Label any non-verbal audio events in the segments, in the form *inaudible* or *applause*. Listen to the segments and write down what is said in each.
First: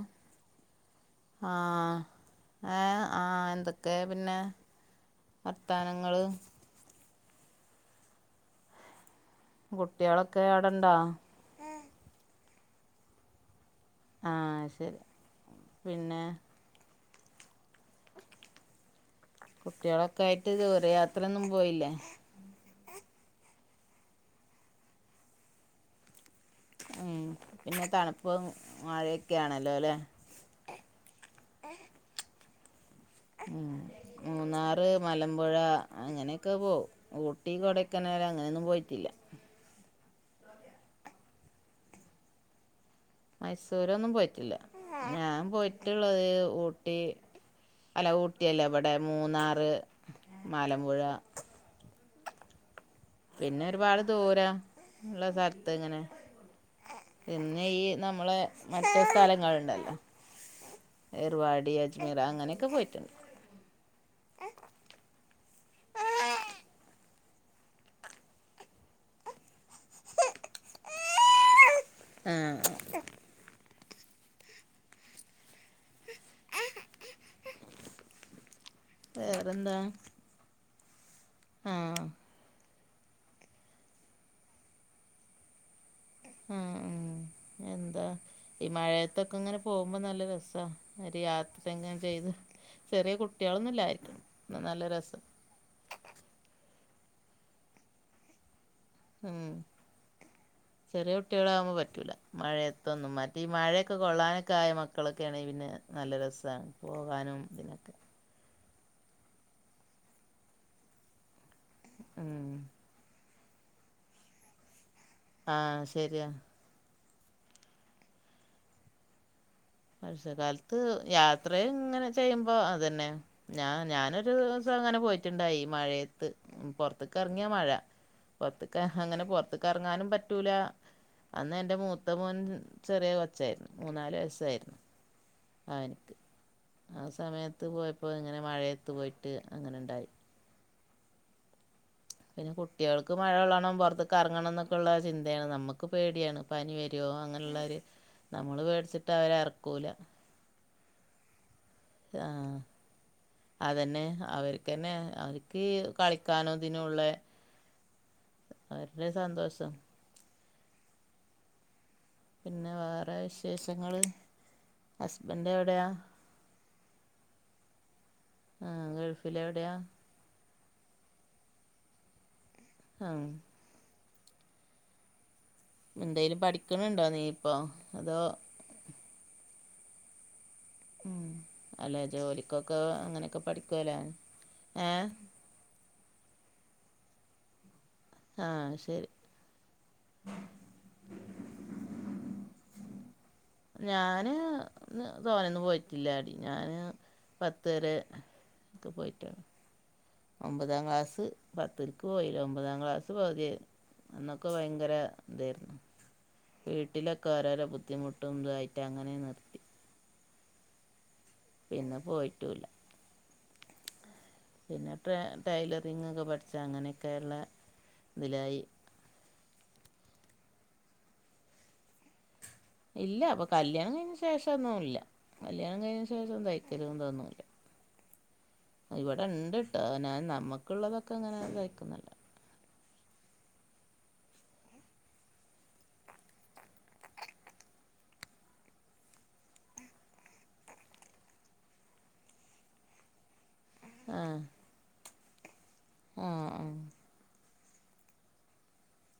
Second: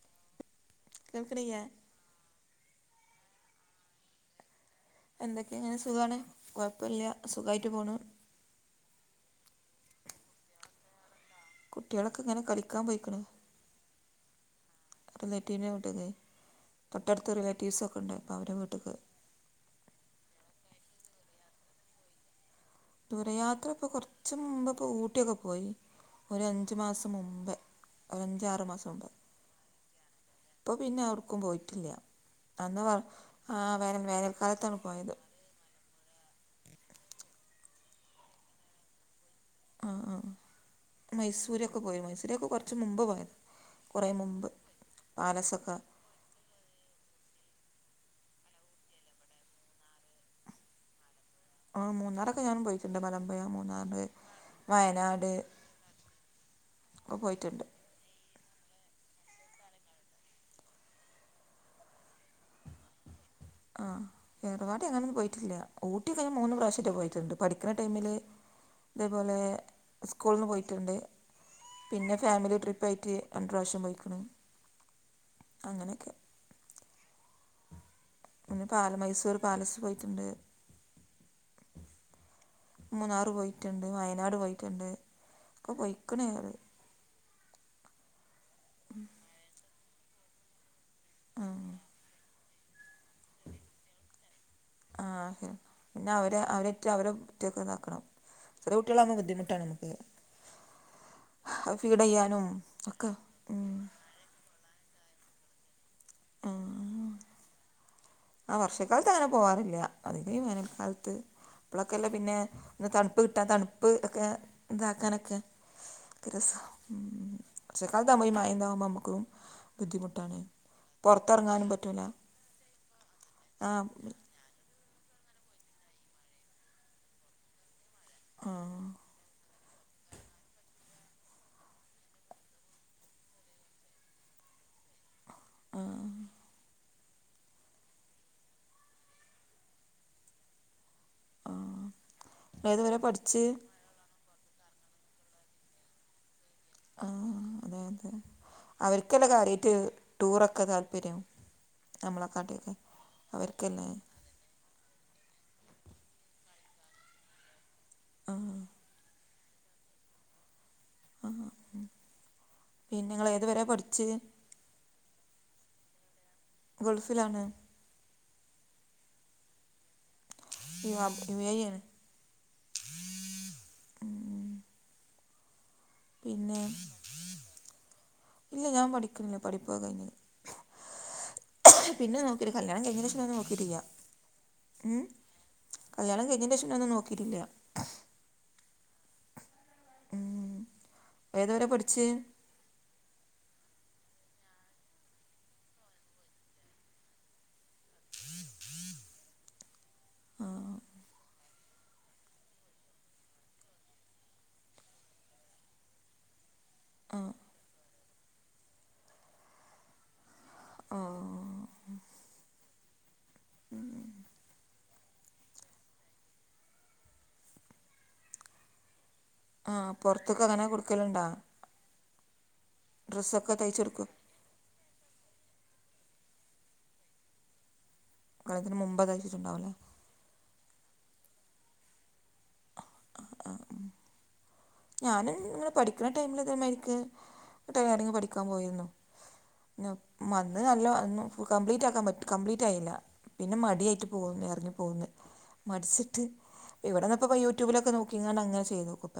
ആഹ് കേൾക്കണില്ലേ ആഹ് ഏഹ് ആഹ് എന്തൊക്കെ പിന്നെ? എന്തൊക്കെ ഇങ്ങനെ സുഖാണ് വർത്താനങ്ങള് കൊഴപ്പല്യ സുഖായിട്ട് പോണു കുട്ട്യാളൊക്കെ അവടണ്ടോ? കുട്ട്യാളൊക്കെ ഇങ്ങനെ കളിക്കാൻ പോയിക്കണ് ആഹ് ശരി റിലേറ്റീവിനെ വീട്ടിക്ക് പിന്നെ തൊട്ടടുത്ത് റിലേറ്റീവ്സൊക്കെണ്ട്. അപ്പോം അവരുടെ വീട്ട്ക്ക്. കുട്ട്യാളൊക്കെ ആയിട്ട് ദൂരയാത്രയൊന്നും പോയില്ലേ? ദൂരയാത്ര ഇപ്പ കൊറച്ച മുമ്പ് ഇപ്പോ ഊട്ടിയൊക്കെ പോയി. ഒര് അഞ്ചു മാസം ഉം മുമ്പേ പിന്നെ തണുപ്പും ഒരഞ്ചാറ് മാസം മുമ്പ് മഴയൊക്കെ ആണല്ലോ അല്ലേ ഇപ്പ പിന്നെ എവർക്കും പോയിട്ടില്ല. അന്ന് വർ ആ വെനം വെനം വേനൽക്കാലത്താണ് പോ ക്ക് മലമ്പുഴ അങ്ങനെയൊക്കെ പോവും. ഊട്ടി കൊടൈക്കനാല് അങ്ങനെയൊന്നും പോയിട്ടില്ല. ആഹ് ആഹ് മൈസൂരൊക്കെ പോയി. മൈസൂരൊക്കെ കൊറച്ച് മുമ്പേ പോയതാ. മൈസൂരൊന്നും പോയിട്ടില്ല. ഞാൻ പാലസൊക്കെ പോയിട്ടുള്ളത് ഊട്ടി അല്ല ഊട്ടിയല്ല. ഇവടെ മൂന്നാറ് മലമ്പുഴ ആഹ് മൂന്നാറൊക്കെ ഞാൻ പോയിട്ടുണ്ട് മലം പിന്നെ ഒരുപാട് ദൂരംള്ള സ്ഥലത്ത് ഇങ്ങനെ ഒക്കെ പിന്നെ പോയിട്ടുണ്ട് ഈ നമ്മളെ മറ്റു സ്ഥലങ്ങള്ണ്ടല്ലോ എറുവാടി അജ്മീർ അങ്ങനെയൊക്കെ പോയിട്ടുണ്ട്. ആഹ് ഏറുവാടി അങ്ങനൊന്നും പോയിട്ടില്ല. ഊട്ടി ഒക്കെ ഞാൻ മൂന്ന് പ്രാവശ്യൊറ്റെ പോയിട്ടുണ്ട്. പഠിക്കണ ടൈമില് അതേപോലെ സ്കൂള്ന്ന് പോയിട്ടുണ്ട്. പിന്നെ ആ ഫാമിലി ട്രിപ്പ് ആയിട്ട് രണ്ട് പ്രാവശ്യം പോയിക്ക്ണ് അങ്ങനോക്കെ പിന്ന പാല മൈസൂർ പാലസ് പോയിട്ടുണ്ട്. ആഹ് മൂന്നാറ് പോയിട്ടുണ്ട്. വയനാട് പോയിട്ടുണ്ട്. ഒക്കെ പോയിക്ക്ണ് റ ഉം ഉം എന്താ? ഈ മഴയത്തൊക്കെ ഇങ്ങനെ പോകുമ്പോ നല്ല രസാ ഒര് യാത്ര ഉം. എങ്ങാൻ ചെയ്ത് ചെറ്യേ കുട്ട്യാളൊന്നുംല്ലായിരിക്കണംന്നാ നല്ല രസാ ഏഹ് പിന്നെ അവരെ അവരെയിറ്റ് അവരെ *unintelligible* ക്ക് ഇതാക്കണം. ചെറ്യേ കുട്ട്യാളാണെങ്കി ബുദ്ധിമുട്ടാ നമുക്ക് ചെറ്യേ കുട്ട്യാളാകുമ്പോ പറ്റൂല. ഫീഡെയ്യാനും ഒക്കെ മഴയത്തൊന്നും മറ്റേ ഈ മഴയൊക്കെ കൊള്ളാനൊക്കെ ആയ മക്കളൊക്കെയാണെങ്കി പിന്നെ നല്ല രസാണ്. പോകാനും ഇതിനൊക്കെ ആഹ് വർഷക്കാലത്ത് അങ്ങനെ പോവാറില്ല. അധികു ഈ വേനക്കാലത്ത്. അപ്പളൊക്കെല്ലേ പിന്നെ ഉം ന്ന് തണുപ്പ് കിട്ടാ. തണുപ്പ് ഒക്കെ ഇതാക്കാനൊക്കെ ആഹ് ശരിയാ ന്ത്‌ രസാ *unintelligible* നമുക്കും ബുദ്ധിമുട്ടാണ് വർഷകാലത്ത് പുറത്തിറങ്ങാനും യാത്രയും പറ്റില്ല ഇങ്ങനെ ചെയ്യുമ്പോ അതന്നെ. ഞാ ആ ഞാനൊരു ഒരുസം അങ്ങനെ പോയിട്ടുണ്ടായി മഴേത്ത്. പൊറത്തേക്കെറങ്ങ്യാ മഴ ആ പുറത്തക്ക അങ്ങനെ പൊറത്ത് ക്കെറങ്ങാനും പറ്റൂല. അന്ന് എന്റെ മൂത്ത മോൻ ചെറിയ കൊച്ചായിരുന്നു. മൂന്നാല് വയസ്സായിരുന്നു. ആ അവന്ക്ക് ആ സമയത്ത് പോയപ്പങ്ങനെ മഴയത്ത് പോയിട്ട് അങ്ങനെ ഇണ്ടായി ആ പിന്നെ ഏതുവരെ കുട്ട്യാൾക്ക് പഠിച്ച് മഴള്ളോണം പൊറത്ത്ക്ക്റെങ്ങണം എന്നൊക്കെള്ള ചിന്തേണ് നമ്മക്ക് പേട്യാണ്. പനി ആ വര്വോ? അങ്ങനെയുള്ളൊരു അതെ അതെ നമ്മള് പേടിച്ചിട്ട് അവർക്കല്ലേ അവരെ കാര്യമായിട്ട് എറക്കൂല. ടൂറൊക്കെ താല്പര്യം നമ്മളെക്കാട്ടി ഒക്കെ അവർക്കല്ലേ? അവര്ക്ക്ന്നെ അവര്ക്ക് കളിക്കാനും ഇതിനുള്ളേ ആ നല്ല സന്തോഷം പിന്നെ വേറെ നിങ്ങൾ ഏത് വരെയാണ് വിശേഷങ്ങള് പഠിച്ചത് ഹസ്ബന്റ എവിടെയാ ഗൾഫിലാണ്. ആ ഗൾഫിൽ എവിടെയാ *unintelligible* ആ എന്തേലും പിന്നെ പഠിക്കണണ്ടോ നീ ഇപ്പം അതോ ഇല്ല ഞാൻ പഠിക്കണില്ല പഠിപ്പ് ക്കെ കഴിഞ്ഞ് അല്ലെ പിന്നെ നോക്കിയില്ല ജോലിക്കൊക്കെ കല്യാണം കഴിഞ്ഞതിന് ശേഷം ഒന്നും അങ്ങനെയൊക്കെ നോക്കിയിട്ടില്ല പഠിക്കുവേല ആ ഏ ഉം. കല്യാണം കഴിഞ്ഞിന്റെ ശേഷം ന്നും നോക്കിയിട്ടില്ല. ആ ശരി ഏത് വരെ പഠിച്ച് ഞാന് തോനെന്നും പോയിട്ടില്ല ഞാന് പത്ത് രെ ഒക്കെ പോയിട്ട് ഒമ്പതാം ക്ലാസ് പത്ത്ക്ക് പോയില്ല ഒമ്പതാം ക്ലാസ് പകുതിയായി - അന്നൊക്കെ ഭയങ്കര ഇതായിരുന്നു വീട്ടിലൊക്കെ ഓരോരോ ബുദ്ധിമുട്ടും ഉണ്ടായിട്ട് അങ്ങനെ നിർത്തി ഓ പിന്നെ പോയട്ടുല പിന്നെ ടെ ടൈലറിങ്ങൊക്കെ പഠിച്ചാ അങ്ങനെയൊകയുള്ള - - നിലായി ആ പുറത്തൊക്ക അങ്ങനെ കൊടുകലുണ്ടോ ഇല്ല അപ്പൊ തയ്ച്ച് കല്യാണത്തിന് കൊടുക്കുമോ കഴിഞ്ഞന് ശേഷം ഒന്നുമില്ല കല്യാണം കഴിഞ്ഞ ശേഷം തയ്കലു തൊന്നുല കല്യാണത്തിന് മുമ്പ് ഇവിടെ തയ്ച്ചിട്ടുണ്ടാവും അല്ലേ ഇണ്ട്ട്ട് ഞാൻ നമ്മുക്കുള്ളതൊക്കെ അങ്ങനെ കയ്ക്കുന്ന്ൾ ഞാനും ഇങ്ങെനെ പഠിക്ക് ടൈമില് ഇത് മ ര ിക്ക് െെട ലറിങ്പഠികുൻ പോയിരുന്നു. ന മന്ന് നല്ല ഒന്ന് കംപ്ലീറ്റ് ആക്കാൻ പറ്റില കംപ്ലീറ്റ് ആയില്ല. പിന്നെ മടിയായിട്ട് ആ പോകുന്നു ഇറങ്ങിപ്പോകുന്നു മടിച്ചിട്ട് ആ ആ ഇവിടെന്ന് ഇപ്പോ യൂട്യൂബിലൊക്കെ നോക്ക് ഇങ്ങാണ്ട് അങ്ങനെ ചെയ്തു ക്കു പ്പ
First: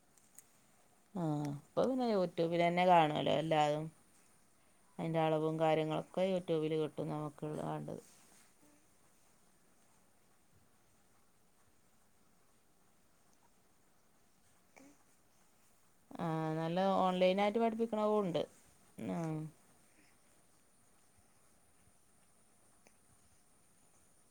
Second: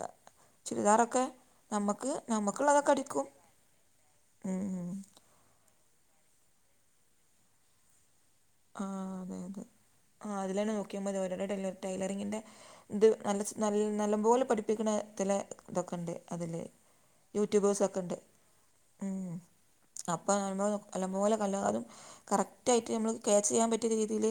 ആഹ ഇപ്പ പിന്നെ യൂട്യൂബിൽ തന്നെ നമുക്കുള്ളതൊക്കെ കാണുവല്ലോ എല്ലാതും. അടിക്കും അതിൻ്റെ അളവും കാര്യങ്ങളൊക്കെ യൂട്യൂബിൽ കിട്ടും നമുക്ക് ഇ വേണ്ടത്. ആ അതെ അതെ ആ അതിലാണ് നോക്കിയ മതി ഓരടെട ടൈലറിങ്ങിൻ്റെ ഇത് നല്ല നല്ല നല്ല പോലെ പഠിപ്പിക്കണതിലെ ഇതൊക്കെ ഉണ്ട് അതില് നല്ല ഓൺലൈനായിട്ട് യൂട്യൂബേഴ്സൊക്കെ ഉണ്ട്. പഠിപ്പിക്കണതും അപ്പം നമ്മൾ നല്ലപോലെ എല്ലാതും കറക്റ്റായിട്ട് നമ്മൾ - - ക്യാച്ച് ചെയ്യാൻ പറ്റിയ രീതിയിൽ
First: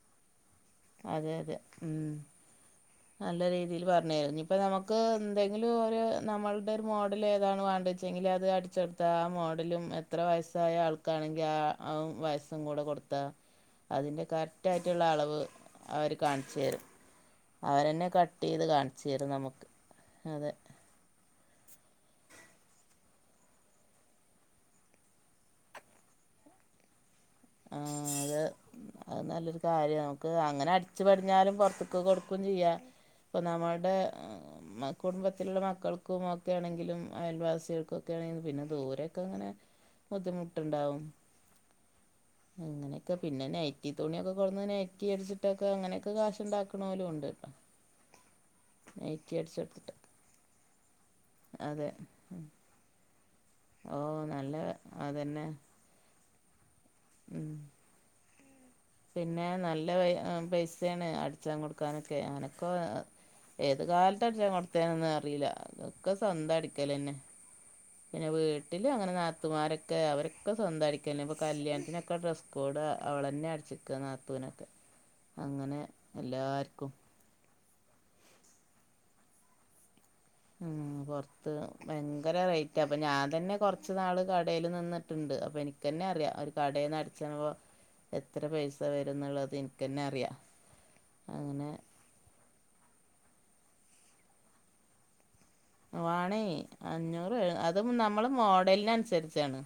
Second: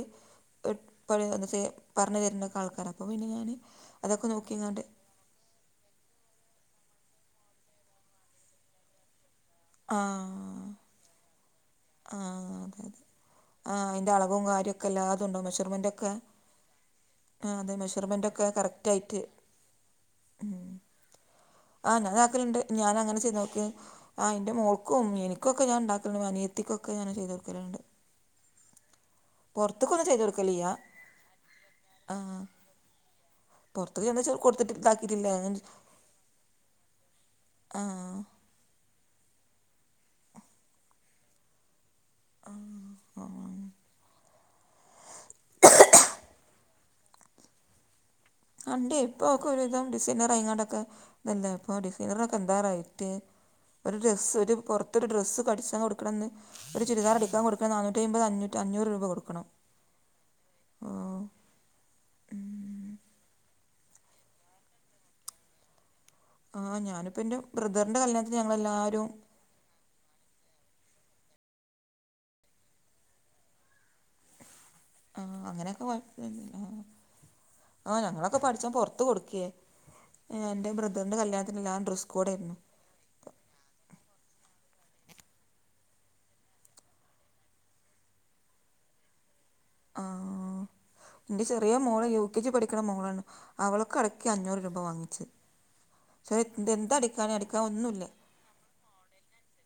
പെട്ട് അതെ അതെ എന്നച്ചൽ ഉം. പറഞ്ഞു തരുന്നാൽക്കര നല്ല രീതിയിൽ പറഞ്ഞെരും ഇനി ഇപ്പ നമുക്ക് എന്തെങ്കിലും ഒരു നമ്മളുടെ ഒരു മോഡൽ ഏതാണ് വേണ്ടേച്ചെങ്കിൽ അത് അടിച്ചെടുത്ത ആ മോഡലും ആ എത്ര വയസ്സായ ആൾക്കാണെങ്കിൽ ആ ആ വയസ്സും അതെ കൂടെ അതെ കൊടുത്താ ആ അതിൻ്റെ അതിന്റെ അളവും കറക്റ്റ് കാര്യമൊക്കെ ആയിട്ടുള്ള എല്ലാതും അളവ് ഉണ്ടാവും മെഷർമെൻ്റൊക്കെ അവര് കാണിച്ചു തരും. ആ അതെ അവരെന്നെ മെഷർമെന്റ് കട്ട് ഒക്കെ ചെയ്ത് കറക്റ്റ് കാണിച്ചു ആയിട്ട് തരും നമുക്ക് അതെ ആ് ഞാനാക്കലുണ്ട് ഞാന അങ്ങനെ ചെയ്ത് നോക്കിയ ആഹ് ഇന്റെ മോൾക്കും എനിക്കൊക്കെ ഞാൻ ഉണ്ടാക്കുണ്ട് അനിയത്തിക്കൊക്കെ ഞാൻ ചെയ്തുകൊടുക്കലുണ്ട് ആ അത്‌ അത് നല്ലൊരു കാര്യം ചെയ്ത് നമുക്ക് കൊടുക്കലില്ല അങ്ങനെ അടിച്ചു പടിഞ്ഞാലും പൊറത്തുക്ക് ആഹ് കൊടുക്കും ചെയ്യാം ഇപ്പം നമ്മളുടെ പുറത്തേക്ക് ചെന്ന് ചെ- കൊടുത്തിട്ട് മ്മ ഇതാക്കിയിട്ടില്ല കുടുംബത്തിലുള്ള മക്കൾക്കും ഒക്കെ ആണെങ്കിലും അയൽവാസികൾക്കൊക്കെ ആഹ് ആണെങ്കിലും പിന്നെ ദൂരെയൊക്കെ അങ്ങനെ ബുദ്ധിമുട്ടുണ്ടാവും. അങ്ങനെ. ഒക്കെ പിന്നെ ആഹ് നൈറ്റി തുണിയൊക്കെ കൊടന്ന് നൈറ്റി അടിച്ചിട്ടൊക്കെ അങ്ങനെയൊക്കെ കാശ് ഉണ്ടാക്ക്ണോലും ഉണ്ട്. റ്റ് അണ്ടെ ഇപ്പൊക്കൊരുവിധം ഡിസൈനറായിങ്ങാട്ടൊക്കെ തെല്ലെ ഇപ്പോ അതെ ഡിസൈനറൊക്കെന്താറൈറ്റ് ഒരു ഓ ഡ്രസ്സ് ഒരു നല്ല പൊർത്തൊരു ഡ്രസ്സ് അതന്നെ പഠിച്ച ടിച്ചാൻ കൊടുക്കണന്ന് ഒരു ചുരിദാർ അടിക്കാ ഉം കൊടുക്കണം നാന്നൂറ്റയ്മ്പത് അഞ്ഞൂറ്റി അഞ്ഞൂറ് രൂപ കൊടുക്കണം പിന്നെ നല്ല പൈ പൈസേണ് ആഹ് അടിച്ചാൻ കൊടുക്കാനൊക്കെ അനൊക്കൊ ഏത് കാലത്തടിച്ചാൻ കൊടുത്തേന്നൊന്നും അറില്ല ക്കെ സ്വന്തം ആഹ് അടിക്കലെന്നെ ഞാനിപ്പോൾ എൻ്റെ ബ്രദറിൻ്റെ പിന്നെ കല്യാണത്തിന് വീട്ടില് ഞങ്ങളെല്ലാവരും അങ്ങനെ നാത്തൂ ത്തൂൻമാരൊക്കെ അവരൊക്കെ സ്വന്തം അടിക്കെന്നെ ഇപ്പൊ കല്യാണത്തിനൊക്കെ ഡ്രസ് കോഡ് അവള്ന്നെ അടിച്ച് ക്കെ നാത്തുനൊക്കെ ആഹ് അങ്ങനെ അങ്ങനെയൊക്കെ എല്ലാര്ക്കും ആ ഞങ്ങളൊക്കെപ്പടിച്ചാൻ പൊർത്ത് കൊടുക്കേന് എൻ്റെ ഉം ബ്രദറിൻ്റെ പൊറത്ത് കല്യാണത്തിന് എല്ലാം ഡ്രസ്സ്‌ ഭയങ്കര കോഡേയ്ന്നു റേറ്റാ അപ്പൊ ഞാൻ തന്നെ കൊർച്ച് നാള് കടേൽ നിന്നിട്ട്ണ്ട് അപ്പൊ എനിക്ക്ന്നറിയാ ഒരു കടേന്നടിച്ചുമ്പോ എത്ര പൈസ വരും ന്നുള്ളത് ഇൻ ആ ന്റെ ചെറിയ മോള് യു കെ ജി പഠിക്കണ മോളാണ് അവൾക്കടക്കി അഞ്ഞൂറ് രൂപ വാങ്ങിച്ച് പക്ഷേ വാണേ ഇത് എന്താ അടിക്കാൻ അഞ്ഞൂറ് അടിക്കാൻ അത് ഒന്നുമില്ല നമ്മളെ മോഡലിനനുസരിച്ചാണ്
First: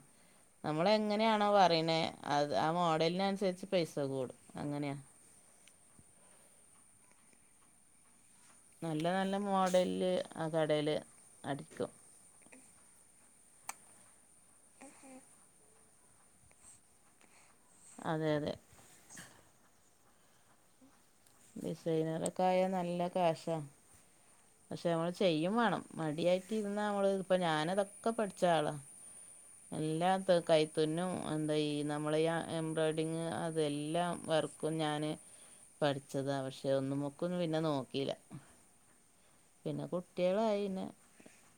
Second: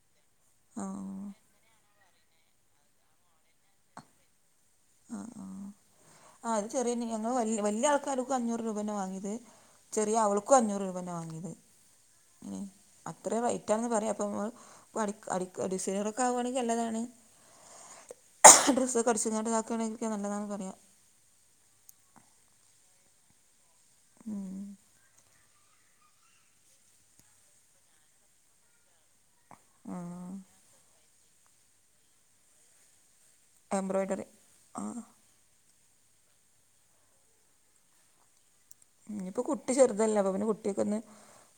ആഹ് നമ്മളെങ്ങനെണോ പറയ്ണേ അത് ആ മോഡലിനനുസരിച്ച് പൈസ കൂടും അങ്ങനെയാ ആ ആ ആ അത് ചെറിയന്നെ ഞങ്ങള് വ വല്യ ആൾക്കാര്ക്കും ‌ അഞ്ഞൂറ് ട്ട് രൂപന്നെ നല്ല വാങ്ങിത് നല്ല മോഡലില് ചെറിയ ആ അവക്കും അഞ്ഞൂറ് കടേല് രൂപെന്നെ വാങ്ങിത് അടിക്കും അത്രേം റേറ്റാന്ന് പറയാ അപ്പമ്മള് അടിക്ക ഡിസൈറൊക്കാണെങ്കി നല്ലതാണ് അതെ അതെ ഡ്രസ്സൊക്കെ അടിച്ചുങ്ങാട്ട്താക്കാണെങ്കി ങ്ങക്ക് നല്ലതാന്ന് പറയാ ഡിസൈനറൊക്കായാ നല്ല കാഷ ഉം പക്ഷെ നമ്മള് ചെയ്യും വാണം മടിയായിട്ട്ര്ന്നാ ഞമ്മള്പ്പൊ ഞാനതൊക്കെ പഠിച്ച ആളാ എല്ലാ ആഹ് ത്ത് കൈത്തുന്നും എന്താ ഈ നമ്മളീ എംബ്രോയ്ഡിങ് അത് തും എല്ലാം എംബ്രോയ്ഡറി വർക്കും ആ ഞാന് പഠിച്ചത പക്ഷെ ഒന്ന്മ്മക്കും പിന്നെ നോക്കില്ല ഞ്ഞിപ്പോ കുട്ടി ചെറുതല്ലേ അപ്പൊ പിന്നെ കുട്ട്യോക്കൊന്ന്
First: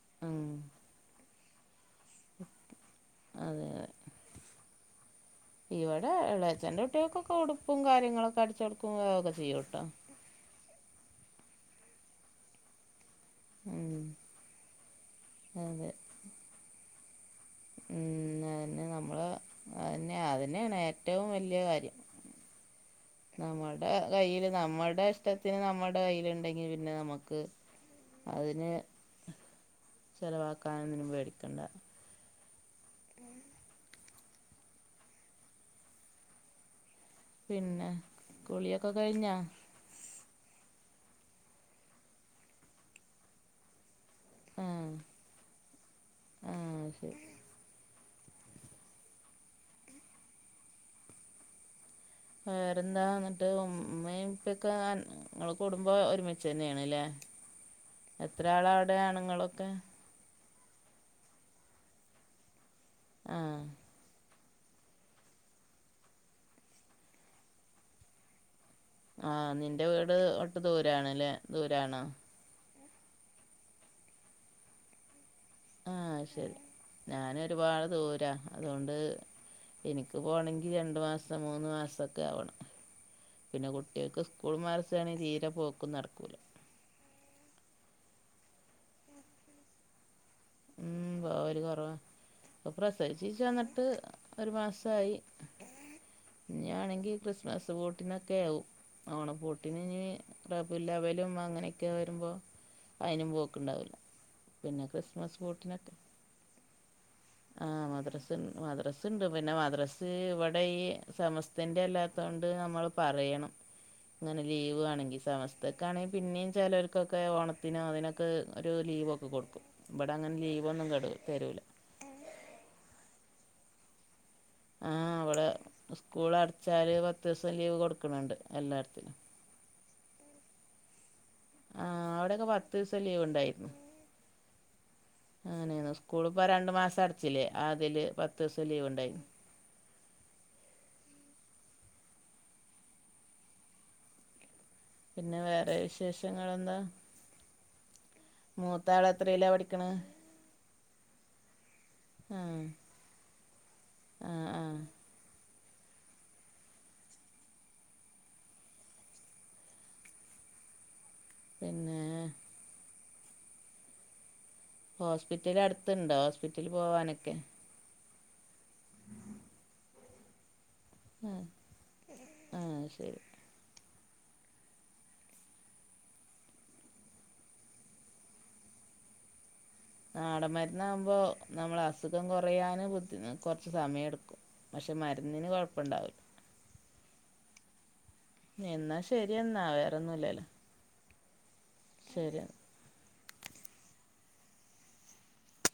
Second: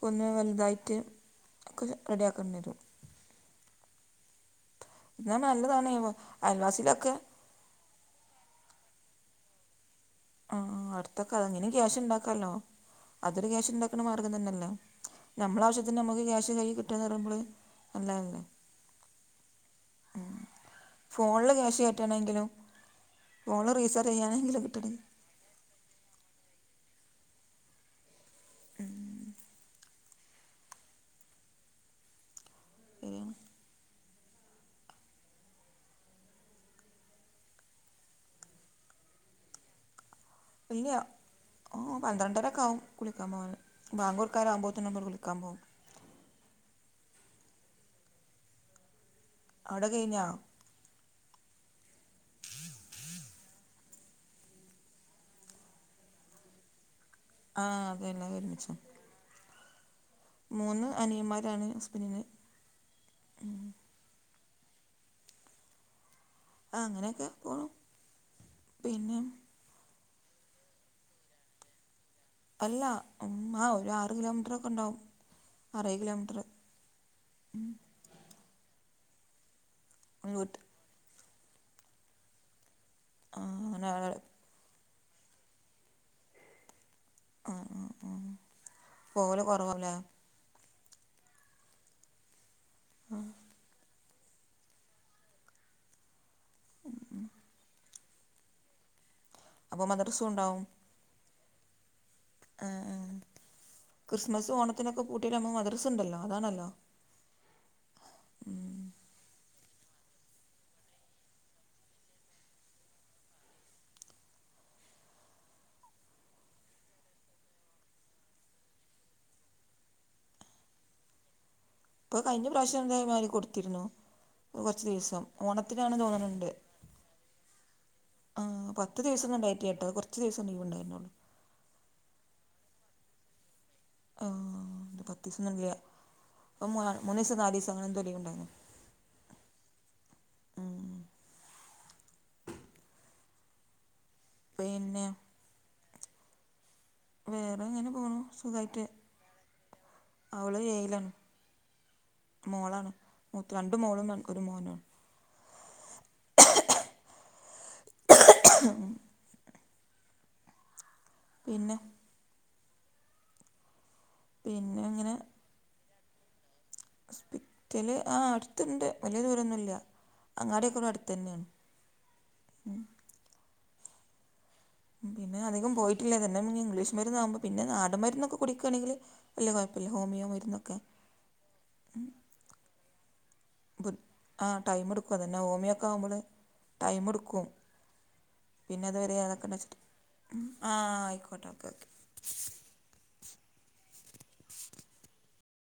ഒന്ന് ഉം വൽതായിട്ട് ഒക്കെ റെഡി ആക്കണ്ടി വെരും അതെതെ എന്നാൽ നല്ലതാണ് ഇവടെ ഇളേച്ചന്റെ അയൽവാസിയിലൊക്കെ കുട്ട്യാക്കൊക്കോടും പ്പും കാര്യങ്ങളൊക്കെ അടിച്ചൊട്ക്കും ക്ക ചെയ്യുട്ടോ ആ ആ അടുത്തൊക്കെ അങ്ങനും ക്യാഷ് ണ്ടാക്കാല്ലോ അതൊരു ക്യാഷ് ഉം ണ്ടാക്ക്ണ മാർഗം തന്നല്ലേ അതെ നമ്മളാവശ്യത്തിന് നമ്മക്ക് ക്യാഷ് കയ്യിൽ കിട്ടാന്ന് പറയുമ്പള് നല്ലതല്ലേ ഉം അതന്നെ നമ്മള് അതന്നെ ഉം അതന്നെയാണ് ഏറ്റവും ഫോണില് വലിയ ക്യാഷ് കാര്യം കേറ്റണെങ്കിലും ഫോണിൽ റിചാർജ് ചെയ്യണെങ്കിലും കിട്ടണേ ഷ്ടത്തിന് നമ്മുടെകയ്യില്ണ്ടെങ്കിൽ പിന്നെ നമുക്ക് അതിന് ചെലവാക്കാനൊന്നിനും പേടിക്കണ്ട ഏ പിന്നെ കുളിയൊക്കെ കയ്ഞ്ഞാ ഇല്ല ഉം പന്ത്രണ്ടരൊക്കാവും കുളിക്കാ പോവാന് ബാങ്കൊട്ക്കാനാവുമ്പോത്തിനൊന്ന് കുളിക്കാ പോവും ആ അത് ശെരി അവ്ടെ കയ്ഞ്ഞോ വേറെന്താ ന്ന്ട്ട് ഉമ്മേം ഉപ്പക്കെ അൻ ങ്ങള് കുടുംബം ഒരുമിച്ചന്നേണ് ലെ ആഹ് അതെല്ലാം ഒരുമിച്ചാ എത്രാളാ അവ്ടെ ആണ്ങ്ങളൊക്കെ മൂന്ന് അനിയന്മാരാണ് ഹസ്ബന്റിന് ആ അങ്ങനൊക്കെ പോണു പിന്നെ ആ നിന്റെ വീട് ഒട്ട് ദൂരാണ് ലെ ദൂരാണോ അല്ല അ ഒര് ആറ് കിലോമീറ്ററൊക്കെ ണ്ടാവും ആ അത് ശെരി ഞാനൊരുപാട് ദൂരാ അതോണ്ട് ഇൻക്ക് വീട്ട് പോണെങ്കി രണ്ട് മാസം മൂന്ന് മാസൊക്കാവണം ആഹ് പിന്നെ അങ്ങനെ ആഹ് കുട്ട്യാക്ക് സ്ക് കൂളും മാർസു ആണെ തീരെ പോക്കും നടക്കൂല. ആ പോവല് കൊറവല്ലേ മ് പോവല് കൊറവ ഇപ്പൊ പ്രസവിച്ചീ വന്ന്ട്ട് ഒര് മാസായി ഇഞ്ഞ്യാണെങ്കി ക്രിസ്മസ് പൂട്ടിനൊക്കെവും ഓണ പൂട് അപ്പൊ ട്ടിനിഞ്ഞി മദ്രസും ഉണ്ടാവും റബുലവ്വലും അങ്ങനൊക്കെ വരുമ്പൊ ആഹ് ആഹ് അയ്നും പോക്ക്ണ്ടാവുല പിന്നെ ക്രിസ് ട്ട്ലാവുമ്പ മദ്ര്സ്ണ്ടല്ല അതാണല്ലോ ആ മദ്രസ് മദ്രസ്ണ്ട് പിന്നെ മദ്രസ് ഇവിടെ ഈ സമസ്തന്റല്ലാത്തോണ്ട് നമ്മള് പറയണം ങ്ങനെ ലീവ് വേണെങ്കി സമസ്ത്തക്കാണെങ്കി പിന്നിം ചെലോൽക്കൊക്കെ ഓണത്തിനാതിനൊക്കെ ഒരു ലീവൊ കൊട്ക്കും ഇബടങ്ങനെ ലീവൊന്നും കടു തരൂല. ഇപ്പൊ കയ്ഞ്ഞ പ്രാവശ്യം എന്താ മാരി കൊടുത്തില്ലേ ആ കൊറച്ചീസം ഇവിടെ ഓണത്തിനാണ് തോന്ന്ണ് സ്കൂൾ ണ്ട് ട് അടച്ചാൽ പത്ത് ദിവസം ലീവ് കൊടുക്കുന്നുണ്ട് ആ പത് പത്ത് എല്ലായിടത്തിനും ദിവസൊന്ന് ഇണ്ടായിട്ടില്ല ട്ടൊ കൊർച്ച് ദിവസം ലീവ്ണ്ടായ്ന്നൊള്ളൂ. ആ അവ്ടൊക്കെ പത്ത്സം ലീവിണ്ടായിരുന്നു ആ ഇത് പത്ത് ദിവസൊന്നുമില്ല അങ്ങനെണ് സ്കൂള്പ്പ രണ്ടു മൂന്ന് മാസം മൂന്ന് ദിവസം അടച്ചീലെ നാല് ദിവസം അങ്ങനെ എന്തോ അതീല് ലീവ് ഉണ്ടായിരുന്നു പത്തൂസം ലീവ്ണ്ടായിരുന്നു ഉം പിന്നെ പിന്നെ വേറെ വിശേഷങ്ങളെന്താ? വേറെ ഇങ്ങനെ പോണു. സുഖമായിട്ട് മൂത്താള് എത്രീലാ പഠിക്ക്ണ്? അവള് ഏയിലാണ് ആഹ് മോളാണ് മൂത്ത രണ്ട് മോളും ഒരു ആഹ് ആഹ് മോനാണ്. *unintelligible* പിന്നെ പിന്നെ ഇങ്ങനെ ഹോസ്പിറ്റല് അട്ത്ത്ണ്ടോ ഹോസ്പിറ്റലി പോവാനൊക്കെ ത്തില് ആ അട്ത്ത്ണ്ട് വല്ല്യ ദൂരൊന്നുല്ല അങ്ങാടിയൊക്കെ ഇവട തന്നെ ആഹ് മ് ശരി പിന്നെ അധികം പോയ്ട്ടില്ല തന്ന ഇംഗ്ലീഷ് മര്ന്നാവ്മ്പൊ പിന്നെ നാടമ്മര്ന്നൊക്കെ കുടിക്കാണെങ്കില് ല്ല്യ കൊയപ്പില്ല ഹോമിയോ മരുന്നൊക്കെ നമ്മളസുഖം കൊറയാന് ബുദ്ധിന് കൊറച്ച് ബു- സമയെട്ക്കും ആ ടൈം പക്ഷെ എടുക്കും അതന്നെ മരുന്നിന് ഹോമിയോ ഒക്കെ ആകുമ്പോൾ കൊയപ്പണ്ടാവുല ടൈം എടുക്കും എന്നാ പിന്നെതുവരെ ശരി അതൊക്കണ്ട് എന്നാ വെച്ച്ട്ട് വേറൊന്നുമില്ലല്ലോ ആ ആയ്ക്കോട്ടെ ഓക്കെ ഓക്കെ. ശരി